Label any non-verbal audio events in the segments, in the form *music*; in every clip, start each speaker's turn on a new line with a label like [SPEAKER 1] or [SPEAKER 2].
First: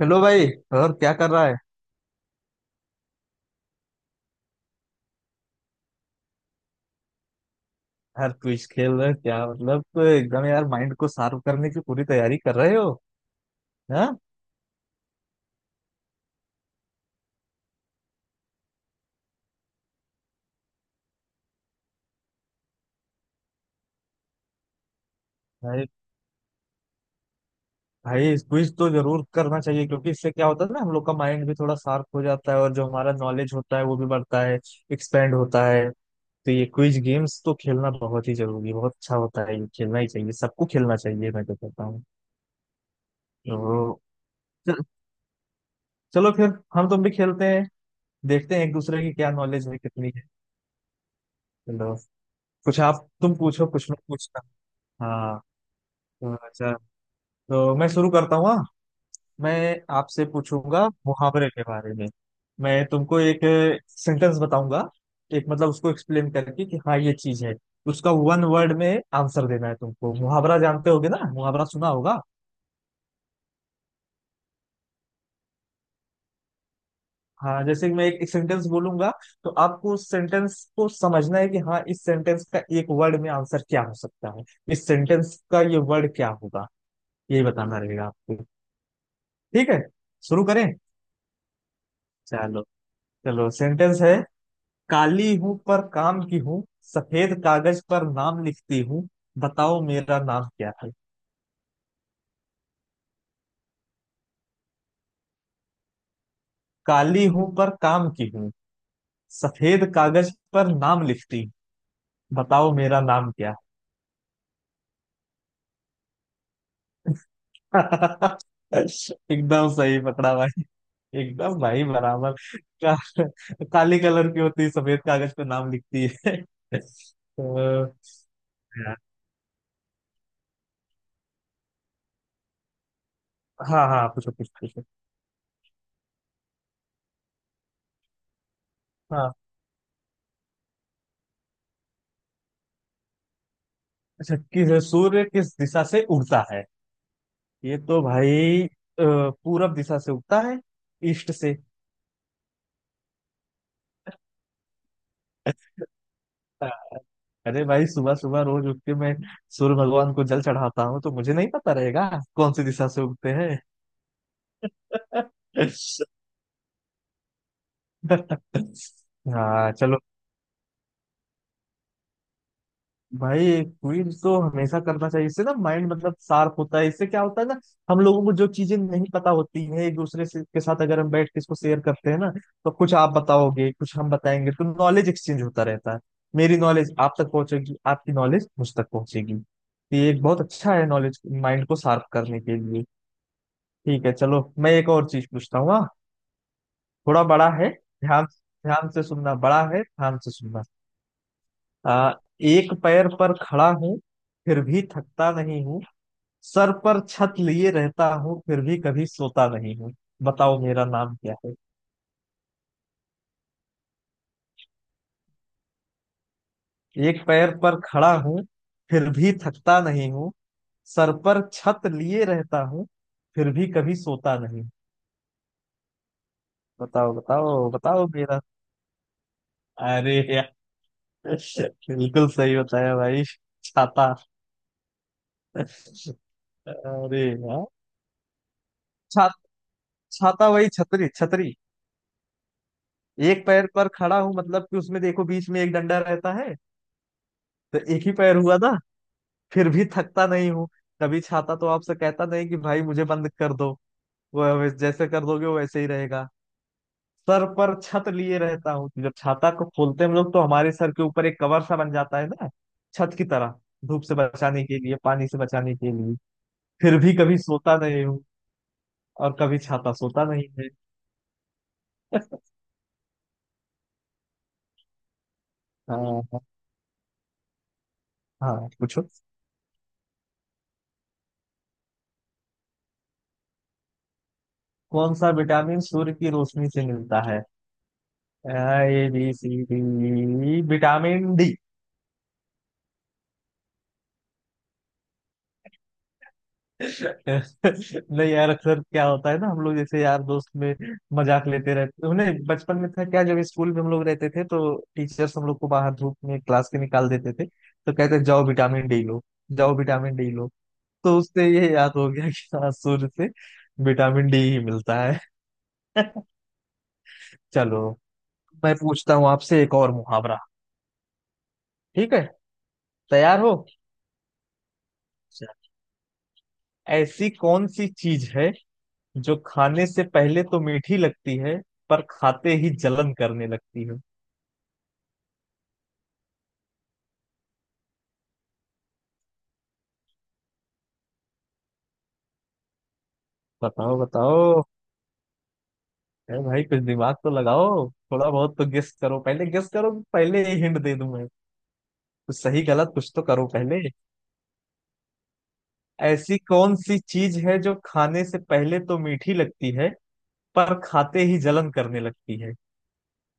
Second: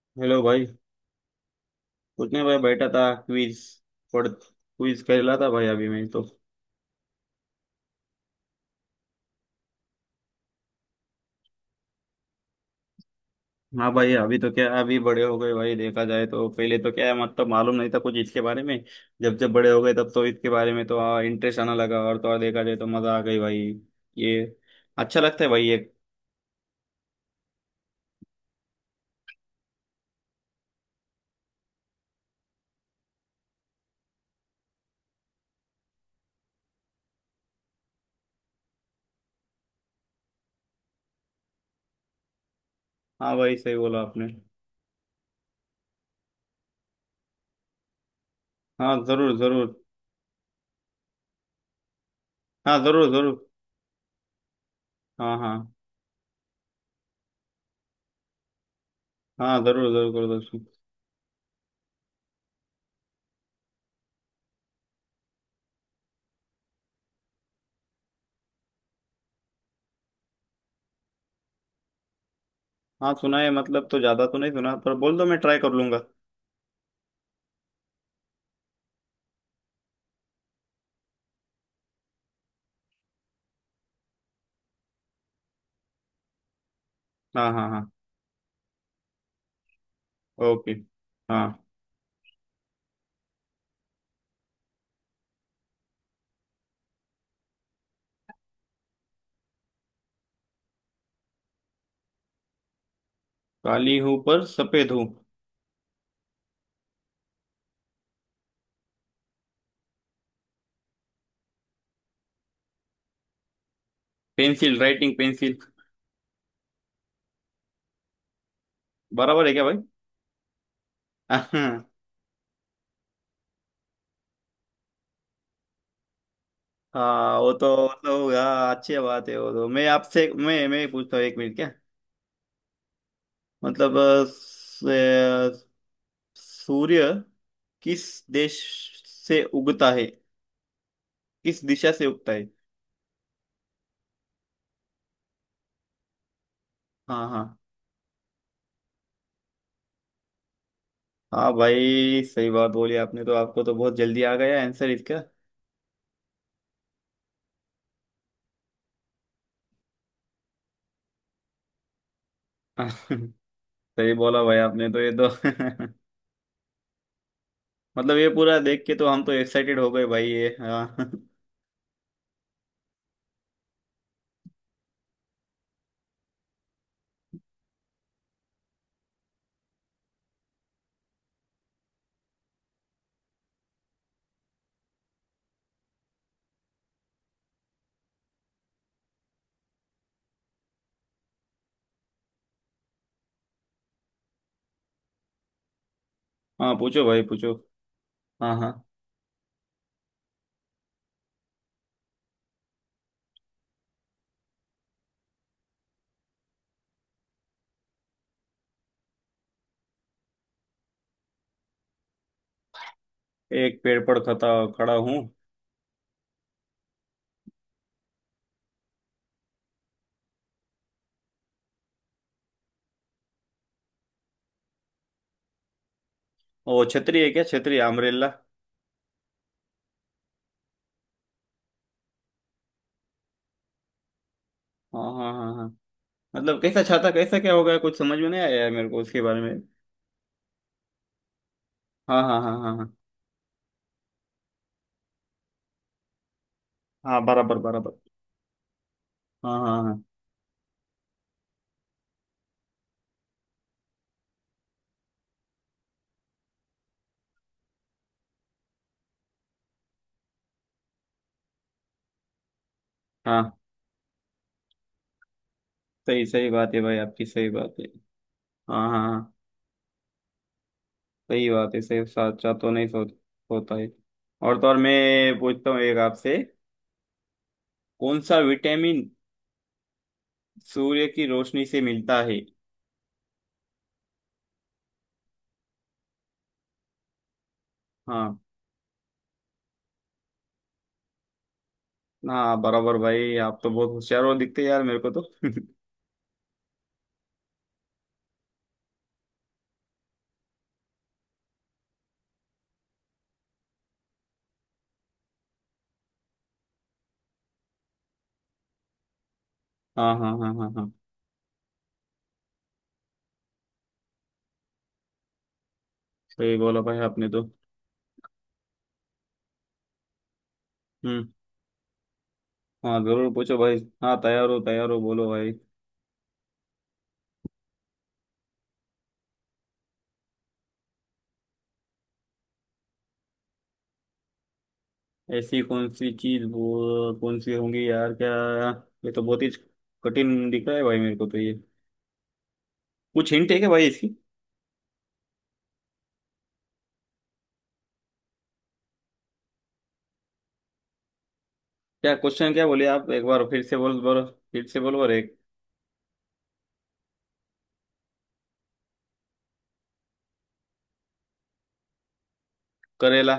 [SPEAKER 1] Hello
[SPEAKER 2] hello
[SPEAKER 1] भाई।
[SPEAKER 2] भाई।
[SPEAKER 1] और क्या कर रहा है।
[SPEAKER 2] कुछ नहीं भाई, बैठा था। क्विज क्विज खेला था भाई अभी मैं तो।
[SPEAKER 1] यार, क्विज खेल रहे हैं क्या? मतलब तो एकदम यार, माइंड को शार्प करने की पूरी तैयारी कर रहे हो।
[SPEAKER 2] हाँ भाई,
[SPEAKER 1] हाँ
[SPEAKER 2] अभी तो क्या, अभी बड़े हो गए भाई। देखा जाए तो पहले तो क्या है, मतलब मालूम नहीं था कुछ इसके बारे में। जब जब बड़े हो गए तब तो इसके बारे में तो इंटरेस्ट आना लगा, और तो और देखा जाए तो मजा आ गई भाई ये। अच्छा लगता है भाई ये।
[SPEAKER 1] भाई। भाई, क्विज तो जरूर करना चाहिए, क्योंकि इससे क्या होता है ना, हम लोग का माइंड भी थोड़ा शार्प हो जाता है, और जो हमारा नॉलेज होता है वो भी बढ़ता है, एक्सपेंड होता है। तो ये क्विज गेम्स तो खेलना बहुत ही जरूरी, बहुत अच्छा होता है ये, खेलना ही चाहिए, सबको खेलना चाहिए मैं तो कहता हूँ।
[SPEAKER 2] हाँ भाई, सही
[SPEAKER 1] तो
[SPEAKER 2] बोला आपने।
[SPEAKER 1] चल- चलो फिर, हम तुम भी खेलते हैं, देखते हैं एक
[SPEAKER 2] हाँ
[SPEAKER 1] दूसरे की क्या
[SPEAKER 2] जरूर जरूर।
[SPEAKER 1] नॉलेज है, कितनी है। चलो,
[SPEAKER 2] हाँ
[SPEAKER 1] कुछ आप
[SPEAKER 2] जरूर जरूर।
[SPEAKER 1] तुम पूछो, कुछ मैं पूछता हूँ।
[SPEAKER 2] हाँ
[SPEAKER 1] हाँ।
[SPEAKER 2] हाँ।
[SPEAKER 1] तो अच्छा, तो मैं शुरू करता हूँ, हाँ?
[SPEAKER 2] हाँ
[SPEAKER 1] मैं
[SPEAKER 2] जरूर जरूर
[SPEAKER 1] आपसे
[SPEAKER 2] करो दोस्तों।
[SPEAKER 1] पूछूंगा मुहावरे के बारे में। मैं तुमको एक सेंटेंस बताऊंगा, एक मतलब उसको एक्सप्लेन करके कि हाँ ये चीज है, उसका वन वर्ड में आंसर देना है तुमको। मुहावरा जानते होगे ना, मुहावरा सुना होगा।
[SPEAKER 2] हाँ सुना है, मतलब तो ज्यादा तो नहीं सुना, पर बोल दो मैं ट्राई कर लूंगा।
[SPEAKER 1] हाँ, जैसे कि मैं एक सेंटेंस बोलूंगा, तो आपको उस सेंटेंस को समझना है कि हाँ, इस सेंटेंस का एक वर्ड में आंसर क्या हो सकता है, इस सेंटेंस का ये वर्ड क्या होगा, यही
[SPEAKER 2] हाँ हाँ
[SPEAKER 1] बताना
[SPEAKER 2] हाँ।
[SPEAKER 1] रहेगा आपको। ठीक है, शुरू करें।
[SPEAKER 2] ओके। हाँ।
[SPEAKER 1] चलो। चलो, सेंटेंस है। काली हूं पर काम की हूँ, सफेद कागज पर नाम लिखती हूँ, बताओ मेरा नाम क्या है।
[SPEAKER 2] काली हूं पर सफेद हूं।
[SPEAKER 1] काली हूं पर काम की हूँ, सफेद कागज पर नाम लिखती हूँ, बताओ मेरा नाम क्या
[SPEAKER 2] पेंसिल, राइटिंग पेंसिल।
[SPEAKER 1] है। *laughs*
[SPEAKER 2] बराबर है क्या
[SPEAKER 1] एकदम
[SPEAKER 2] भाई?
[SPEAKER 1] सही पकड़ा भाई।
[SPEAKER 2] *laughs*
[SPEAKER 1] एकदम
[SPEAKER 2] हाँ।
[SPEAKER 1] भाई, बराबर। का, काली कलर की होती है, सफेद कागज पर नाम लिखती है। *laughs*
[SPEAKER 2] हाँ, वो तो
[SPEAKER 1] तो,
[SPEAKER 2] वो तो हाँ, अच्छी बात है। वो तो मैं आपसे मैं पूछता हूँ एक मिनट, क्या
[SPEAKER 1] हाँ
[SPEAKER 2] मतलब
[SPEAKER 1] हाँ, पूछो पूछो पूछो।
[SPEAKER 2] अ, सूर्य किस देश
[SPEAKER 1] हाँ,
[SPEAKER 2] से उगता है किस दिशा से उगता है?
[SPEAKER 1] अच्छा, किस सूर्य, किस दिशा से उगता है।
[SPEAKER 2] हाँ हाँ।
[SPEAKER 1] ये तो भाई अ, पूरब दिशा से उगता है, ईस्ट
[SPEAKER 2] हाँ
[SPEAKER 1] से।
[SPEAKER 2] भाई, सही बात बोली आपने तो, आपको तो बहुत जल्दी आ गया आंसर इसका।
[SPEAKER 1] हाँ, अरे भाई, सुबह सुबह रोज उठ के मैं सूर्य भगवान को जल चढ़ाता हूँ, तो मुझे नहीं पता रहेगा कौन सी दिशा से उगते
[SPEAKER 2] *laughs*
[SPEAKER 1] हैं।
[SPEAKER 2] सही बोला भाई आपने तो, ये तो।
[SPEAKER 1] *laughs*
[SPEAKER 2] *laughs* मतलब ये पूरा देख के तो हम तो
[SPEAKER 1] हाँ,
[SPEAKER 2] एक्साइटेड हो
[SPEAKER 1] चलो।
[SPEAKER 2] गए भाई ये। हाँ।
[SPEAKER 1] भाई, क्विज तो हमेशा करना चाहिए, इससे ना माइंड मतलब शार्प होता है, इससे क्या होता है ना, हम लोगों को जो चीजें नहीं पता होती हैं, एक दूसरे से के साथ अगर हम बैठ के इसको शेयर करते हैं ना, तो कुछ आप बताओगे कुछ हम बताएंगे, तो नॉलेज एक्सचेंज होता रहता है। मेरी नॉलेज आप तक पहुंचेगी, आपकी नॉलेज मुझ तक पहुंचेगी, तो ये एक बहुत अच्छा है नॉलेज माइंड को शार्प करने के लिए। ठीक है, चलो, मैं एक और चीज पूछता हूँ, हाँ?
[SPEAKER 2] हाँ पूछो भाई
[SPEAKER 1] थोड़ा बड़ा
[SPEAKER 2] पूछो।
[SPEAKER 1] है, ध्यान
[SPEAKER 2] हाँ हाँ।
[SPEAKER 1] ध्यान से सुनना, बड़ा है, ध्यान से सुनना। आ, एक पैर पर खड़ा हूँ, फिर भी थकता नहीं हूँ, सर पर छत लिए रहता हूँ, फिर भी कभी सोता नहीं हूँ, बताओ मेरा नाम क्या है।
[SPEAKER 2] एक पेड़ पर खता खड़ा हूँ।
[SPEAKER 1] एक पैर पर खड़ा हूँ, फिर भी थकता नहीं हूँ, सर पर छत लिए रहता हूँ, फिर भी कभी सोता नहीं हूँ।
[SPEAKER 2] ओ
[SPEAKER 1] बताओ
[SPEAKER 2] छतरी है क्या,
[SPEAKER 1] बताओ
[SPEAKER 2] छतरी,
[SPEAKER 1] बताओ
[SPEAKER 2] अम्ब्रेला।
[SPEAKER 1] मेरा। अरे यार, बिल्कुल सही बताया भाई, छाता।
[SPEAKER 2] हाँ हाँ हाँ हाँ। मतलब कैसा छाता,
[SPEAKER 1] अरे
[SPEAKER 2] कैसा क्या
[SPEAKER 1] यार,
[SPEAKER 2] होगा, कुछ समझ में नहीं आया है मेरे को उसके
[SPEAKER 1] छा,
[SPEAKER 2] बारे में।
[SPEAKER 1] छाता, वही छतरी छतरी।
[SPEAKER 2] हाँ हाँ हाँ हाँ हाँ।
[SPEAKER 1] एक पैर पर खड़ा हूँ, मतलब कि उसमें देखो बीच में एक डंडा रहता है,
[SPEAKER 2] हाँ बराबर
[SPEAKER 1] तो
[SPEAKER 2] बराबर।
[SPEAKER 1] एक ही पैर हुआ ना।
[SPEAKER 2] हाँ
[SPEAKER 1] फिर
[SPEAKER 2] हाँ
[SPEAKER 1] भी
[SPEAKER 2] हाँ।
[SPEAKER 1] थकता नहीं हूँ, कभी छाता तो आपसे कहता नहीं कि भाई मुझे बंद कर दो, वो जैसे कर दोगे वो वैसे ही रहेगा। सर पर छत लिए रहता हूँ, तो जब छाता को खोलते हैं हम लोग, तो हमारे सर के ऊपर एक कवर सा बन जाता है ना, छत की
[SPEAKER 2] हाँ
[SPEAKER 1] तरह, धूप से बचाने के लिए, पानी से बचाने के लिए।
[SPEAKER 2] सही सही बात है भाई
[SPEAKER 1] फिर भी
[SPEAKER 2] आपकी,
[SPEAKER 1] कभी
[SPEAKER 2] सही बात
[SPEAKER 1] सोता
[SPEAKER 2] है।
[SPEAKER 1] नहीं हूँ,
[SPEAKER 2] हाँ हाँ हाँ।
[SPEAKER 1] और कभी छाता सोता नहीं है।
[SPEAKER 2] सही बात है, सही साचा
[SPEAKER 1] *laughs*
[SPEAKER 2] तो नहीं होता है। और तो और मैं पूछता हूँ एक आपसे,
[SPEAKER 1] हाँ
[SPEAKER 2] कौन सा
[SPEAKER 1] हाँ,
[SPEAKER 2] विटामिन
[SPEAKER 1] पूछो।
[SPEAKER 2] सूर्य की रोशनी से मिलता है?
[SPEAKER 1] कौन सा विटामिन सूर्य की रोशनी से मिलता है।
[SPEAKER 2] हाँ।
[SPEAKER 1] A B C D, vitamin D.
[SPEAKER 2] हाँ बराबर भाई, आप तो बहुत होशियार हो दिखते यार मेरे को तो। *laughs*
[SPEAKER 1] नहीं यार, अक्सर क्या होता है ना, हम लोग जैसे यार दोस्त में मजाक लेते रहते उन्हें, बचपन में था क्या, जब स्कूल में हम लोग रहते थे, तो टीचर्स हम लोग को बाहर धूप में क्लास के निकाल देते थे, तो कहते जाओ विटामिन डी लो, जाओ
[SPEAKER 2] हाँ
[SPEAKER 1] विटामिन
[SPEAKER 2] हाँ
[SPEAKER 1] डी लो।
[SPEAKER 2] हाँ हाँ हाँ।
[SPEAKER 1] तो उससे ये याद हो गया कि हाँ, सूर्य से विटामिन डी ही मिलता है। *laughs*
[SPEAKER 2] सही बोला भाई आपने तो।
[SPEAKER 1] चलो, मैं पूछता हूँ आपसे एक और मुहावरा,
[SPEAKER 2] हम्म।
[SPEAKER 1] ठीक है,
[SPEAKER 2] हाँ जरूर
[SPEAKER 1] तैयार हो।
[SPEAKER 2] पूछो भाई। हाँ तैयार हो बोलो भाई।
[SPEAKER 1] चलो। ऐसी कौन सी चीज है, जो खाने से पहले तो मीठी लगती है, पर खाते ही जलन करने लगती है।
[SPEAKER 2] ऐसी कौन सी चीज, वो कौन सी होंगी यार क्या, ये तो बहुत ही कठिन दिख रहा है भाई मेरे को तो ये। कुछ हिंट है क्या भाई
[SPEAKER 1] बताओ
[SPEAKER 2] इसकी?
[SPEAKER 1] बताओ। अरे भाई, कुछ दिमाग तो लगाओ, थोड़ा बहुत तो गेस करो, पहले गेस करो, कि पहले ही हिंट दे दूं मैं।
[SPEAKER 2] क्या
[SPEAKER 1] कुछ
[SPEAKER 2] क्वेश्चन
[SPEAKER 1] सही
[SPEAKER 2] क्या बोले
[SPEAKER 1] गलत
[SPEAKER 2] आप,
[SPEAKER 1] कुछ तो
[SPEAKER 2] एक बार
[SPEAKER 1] करो
[SPEAKER 2] फिर से
[SPEAKER 1] पहले।
[SPEAKER 2] बोलो। फिर से बोलो अरे।
[SPEAKER 1] ऐसी कौन सी चीज है, जो खाने से पहले तो मीठी लगती है, पर खाते ही जलन करने लगती है।
[SPEAKER 2] करेला।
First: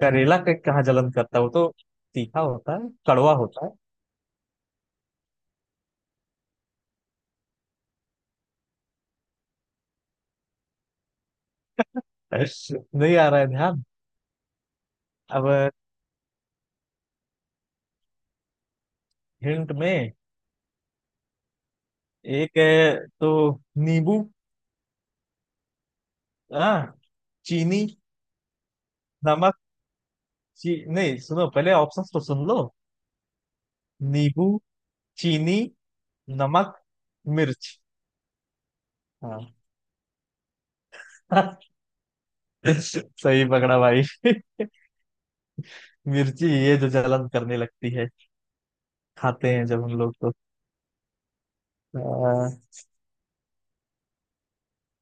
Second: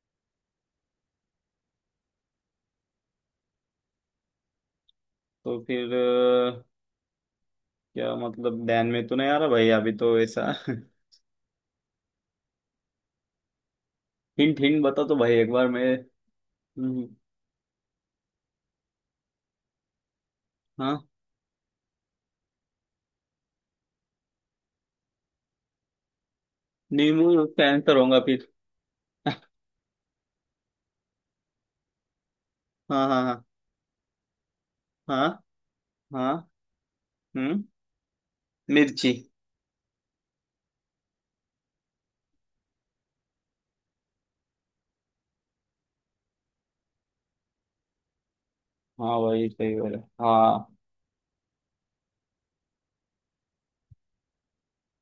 [SPEAKER 1] करेला के कहाँ जलन करता है? वो तो तीखा होता है, कड़वा होता
[SPEAKER 2] तो फिर क्या मतलब ध्यान में तो नहीं आ रहा भाई, अभी तो ऐसा *laughs*
[SPEAKER 1] है। नहीं आ रहा है ध्यान।
[SPEAKER 2] हिंट हिंट बता तो भाई एक बार
[SPEAKER 1] अब
[SPEAKER 2] मैं। हम्म,
[SPEAKER 1] हिंट में,
[SPEAKER 2] हाँ।
[SPEAKER 1] एक है तो नींबू, हाँ,
[SPEAKER 2] नींबू का
[SPEAKER 1] चीनी,
[SPEAKER 2] आंसर होगा फिर? *laughs* हाँ
[SPEAKER 1] नमक। ची नहीं, सुनो, पहले ऑप्शंस तो सुन लो।
[SPEAKER 2] हाँ
[SPEAKER 1] नींबू,
[SPEAKER 2] हाँ
[SPEAKER 1] चीनी,
[SPEAKER 2] हाँ हाँ।
[SPEAKER 1] नमक,
[SPEAKER 2] हम्म।
[SPEAKER 1] मिर्च।
[SPEAKER 2] मिर्ची।
[SPEAKER 1] हाँ। *laughs* सही पकड़ा भाई। *laughs* मिर्ची, ये जो जलन करने लगती है,
[SPEAKER 2] हाँ भाई
[SPEAKER 1] खाते हैं
[SPEAKER 2] सही
[SPEAKER 1] जब हम
[SPEAKER 2] बोले
[SPEAKER 1] लोग तो।
[SPEAKER 2] हाँ।
[SPEAKER 1] आ,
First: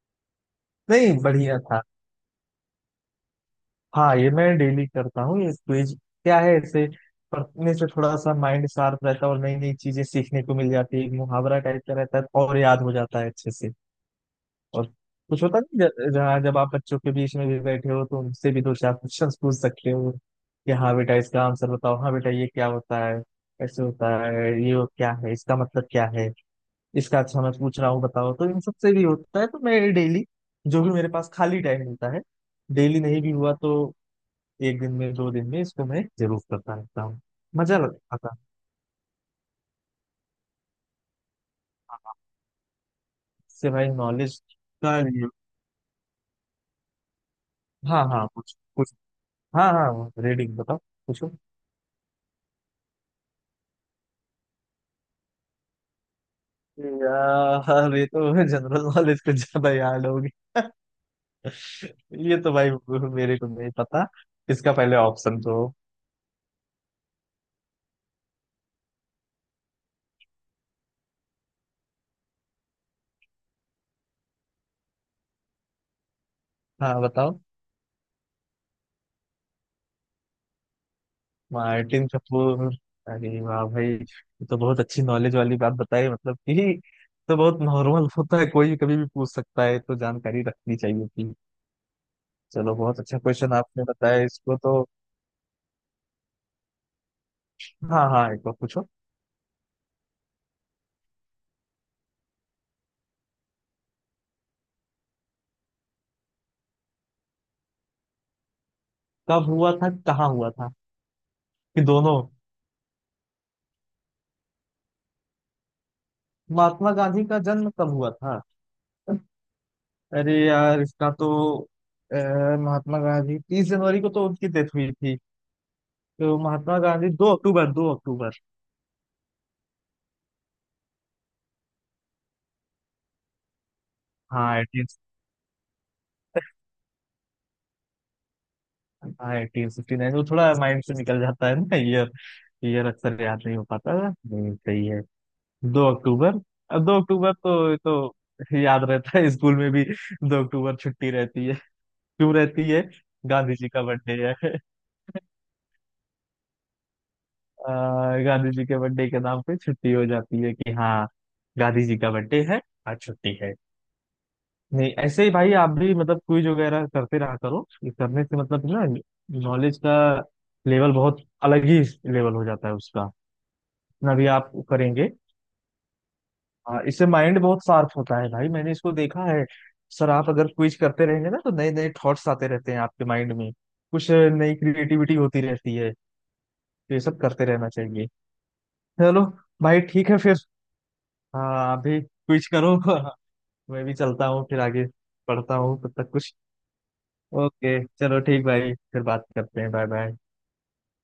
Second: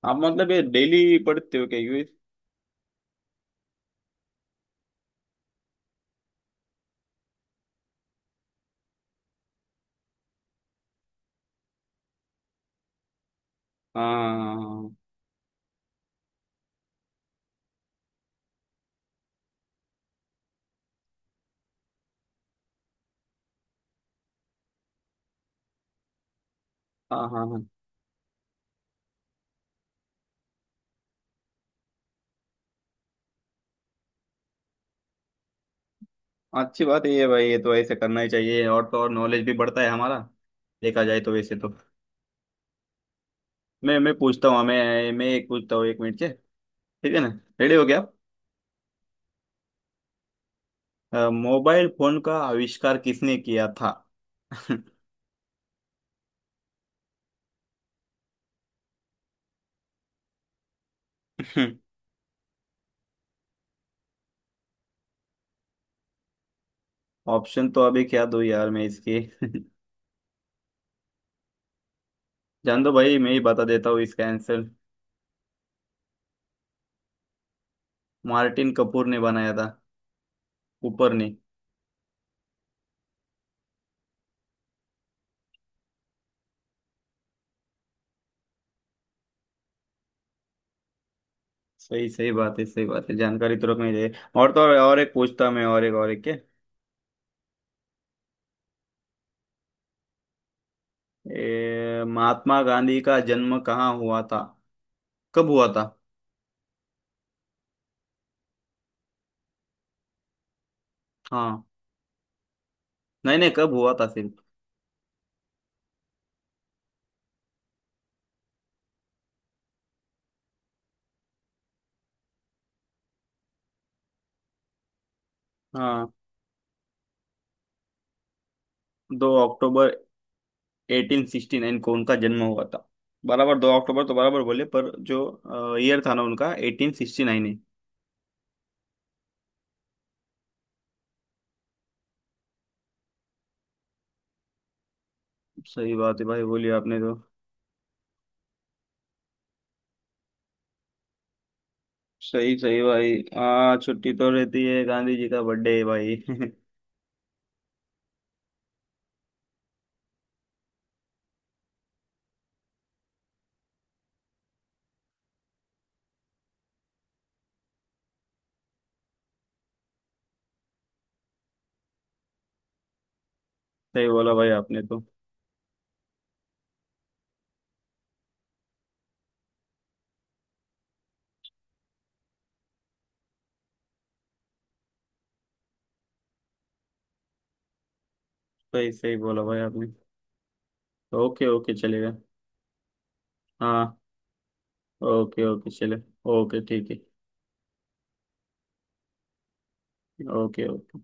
[SPEAKER 2] आप मतलब ये
[SPEAKER 1] नहीं,
[SPEAKER 2] डेली पढ़ते
[SPEAKER 1] बढ़िया
[SPEAKER 2] हो क्या
[SPEAKER 1] था।
[SPEAKER 2] यूज?
[SPEAKER 1] हाँ, ये मैं डेली करता हूँ ये क्विज, क्या है ऐसे पढ़ने से थोड़ा सा माइंड शार्प रहता है, और नई नई चीजें सीखने को मिल जाती है, एक मुहावरा टाइप का रहता है और याद हो जाता है अच्छे से। और
[SPEAKER 2] हाँ
[SPEAKER 1] कुछ होता नहीं, जहाँ जब आप बच्चों के बीच में भी बैठे हो, तो उनसे भी दो चार क्वेश्चन पूछ सकते हो, कि हाँ बेटा इसका आंसर बताओ, हाँ बेटा ये क्या होता है, ऐसे होता है ये, वो क्या है, इसका मतलब क्या है, इसका।
[SPEAKER 2] हाँ
[SPEAKER 1] अच्छा
[SPEAKER 2] हाँ
[SPEAKER 1] मैं
[SPEAKER 2] हाँ।
[SPEAKER 1] पूछ रहा हूँ बताओ, तो इन सब से भी होता है, तो मैं डेली जो भी मेरे पास खाली टाइम मिलता है, डेली नहीं भी हुआ तो एक दिन में 2 दिन में इसको मैं जरूर करता
[SPEAKER 2] अच्छी
[SPEAKER 1] रहता
[SPEAKER 2] बात है
[SPEAKER 1] हूँ।
[SPEAKER 2] ये भाई, ये तो
[SPEAKER 1] मजा
[SPEAKER 2] ऐसे करना ही
[SPEAKER 1] आता है।
[SPEAKER 2] चाहिए, और तो और नॉलेज भी बढ़ता है हमारा। देखा जाए तो वैसे तो
[SPEAKER 1] हाँ, हाँ, इससे भाई
[SPEAKER 2] मैं
[SPEAKER 1] नॉलेज
[SPEAKER 2] पूछता हूँ,
[SPEAKER 1] का।
[SPEAKER 2] मैं एक पूछता हूँ एक मिनट से। ठीक है ना, रेडी हो गया?
[SPEAKER 1] हाँ हाँ, कुछ कुछ। हाँ हाँ, रीडिंग बताओ कुछ।
[SPEAKER 2] आप मोबाइल फोन का आविष्कार किसने किया था?
[SPEAKER 1] यार, ये तो जनरल नॉलेज कुछ ज्यादा याद होगी।
[SPEAKER 2] *laughs*
[SPEAKER 1] *laughs* ये तो भाई, मेरे को नहीं पता, इसका पहले ऑप्शन तो।
[SPEAKER 2] ऑप्शन तो अभी क्या दो यार मैं इसके। *laughs* जान दो भाई, मैं ही बता देता हूँ इसका आंसर।
[SPEAKER 1] हाँ, बताओ।
[SPEAKER 2] मार्टिन कपूर ने बनाया था, ऊपर ने।
[SPEAKER 1] मार्टिन कपूर। अरे वाह भाई, ये तो बहुत अच्छी नॉलेज वाली बात बताई, मतलब कि तो बहुत नॉर्मल होता है, कोई भी कभी भी पूछ सकता है, तो जानकारी रखनी चाहिए थी।
[SPEAKER 2] सही सही बात है,
[SPEAKER 1] चलो,
[SPEAKER 2] सही
[SPEAKER 1] बहुत
[SPEAKER 2] बात है,
[SPEAKER 1] अच्छा क्वेश्चन
[SPEAKER 2] जानकारी तुरंत
[SPEAKER 1] आपने
[SPEAKER 2] में है।
[SPEAKER 1] बताया
[SPEAKER 2] और
[SPEAKER 1] इसको
[SPEAKER 2] तो और,
[SPEAKER 1] तो।
[SPEAKER 2] एक पूछता मैं और, एक और एक के
[SPEAKER 1] हाँ हाँ, एक बार पूछो।
[SPEAKER 2] महात्मा गांधी का जन्म कहाँ हुआ था, कब हुआ था?
[SPEAKER 1] कब हुआ था, कहाँ हुआ था,
[SPEAKER 2] हाँ
[SPEAKER 1] कि दोनों?
[SPEAKER 2] नहीं नहीं, कब हुआ था सिर्फ।
[SPEAKER 1] महात्मा गांधी का जन्म कब हुआ था? अरे यार, इसका तो अ, महात्मा गांधी 30 जनवरी को तो उनकी डेथ हुई थी।
[SPEAKER 2] हाँ।
[SPEAKER 1] तो महात्मा गांधी, 2 अक्टूबर, 2 अक्टूबर।
[SPEAKER 2] दो अक्टूबर 1869 को उनका जन्म हुआ था। बराबर दो अक्टूबर तो बराबर
[SPEAKER 1] हाँ
[SPEAKER 2] बोले,
[SPEAKER 1] एटीन,
[SPEAKER 2] पर जो ईयर था ना उनका 1869 है।
[SPEAKER 1] हाँ 1869, वो थोड़ा माइंड से निकल जाता है ना ईयर, ईयर अक्सर याद नहीं हो पाता है। सही है। दो
[SPEAKER 2] सही बात है
[SPEAKER 1] अक्टूबर
[SPEAKER 2] भाई बोलिए
[SPEAKER 1] अब
[SPEAKER 2] आपने
[SPEAKER 1] दो
[SPEAKER 2] तो।
[SPEAKER 1] अक्टूबर तो ये तो याद रहता है, स्कूल में भी 2 अक्टूबर छुट्टी रहती है। क्यों
[SPEAKER 2] सही
[SPEAKER 1] रहती
[SPEAKER 2] सही
[SPEAKER 1] है?
[SPEAKER 2] भाई
[SPEAKER 1] गांधी जी
[SPEAKER 2] हाँ,
[SPEAKER 1] का
[SPEAKER 2] छुट्टी
[SPEAKER 1] बर्थडे
[SPEAKER 2] तो
[SPEAKER 1] है।
[SPEAKER 2] रहती है, गांधी जी का बर्थडे है भाई। *laughs*
[SPEAKER 1] गांधी जी के बर्थडे के नाम पे छुट्टी हो जाती है, कि हाँ गांधी जी का बर्थडे है, आज छुट्टी है। नहीं, ऐसे ही भाई, आप भी मतलब क्विज वगैरह करते रहा करो, ये करने से मतलब ना नॉलेज का लेवल बहुत अलग ही लेवल हो जाता है उसका,
[SPEAKER 2] सही
[SPEAKER 1] इतना भी
[SPEAKER 2] बोला भाई
[SPEAKER 1] आप
[SPEAKER 2] आपने तो।
[SPEAKER 1] करेंगे। हाँ, इससे माइंड बहुत शार्प होता है भाई, मैंने इसको देखा है। सर, आप अगर क्विज करते रहेंगे ना, तो नए नए थॉट्स आते रहते हैं आपके माइंड में, कुछ नई क्रिएटिविटी होती रहती है, तो ये सब करते रहना चाहिए।
[SPEAKER 2] सही सही
[SPEAKER 1] चलो
[SPEAKER 2] बोला भाई
[SPEAKER 1] भाई,
[SPEAKER 2] आपने।
[SPEAKER 1] ठीक है फिर।
[SPEAKER 2] ओके
[SPEAKER 1] हाँ,
[SPEAKER 2] ओके
[SPEAKER 1] आप भी
[SPEAKER 2] चलेगा।
[SPEAKER 1] क्विज करो। *laughs* मैं भी
[SPEAKER 2] हाँ।
[SPEAKER 1] चलता हूँ, फिर आगे
[SPEAKER 2] ओके
[SPEAKER 1] पढ़ता
[SPEAKER 2] ओके
[SPEAKER 1] हूँ तब
[SPEAKER 2] चले।
[SPEAKER 1] तक कुछ।
[SPEAKER 2] ओके ठीक है।
[SPEAKER 1] ओके, चलो ठीक भाई, फिर बात करते हैं। Bye bye.
[SPEAKER 2] Okay okay.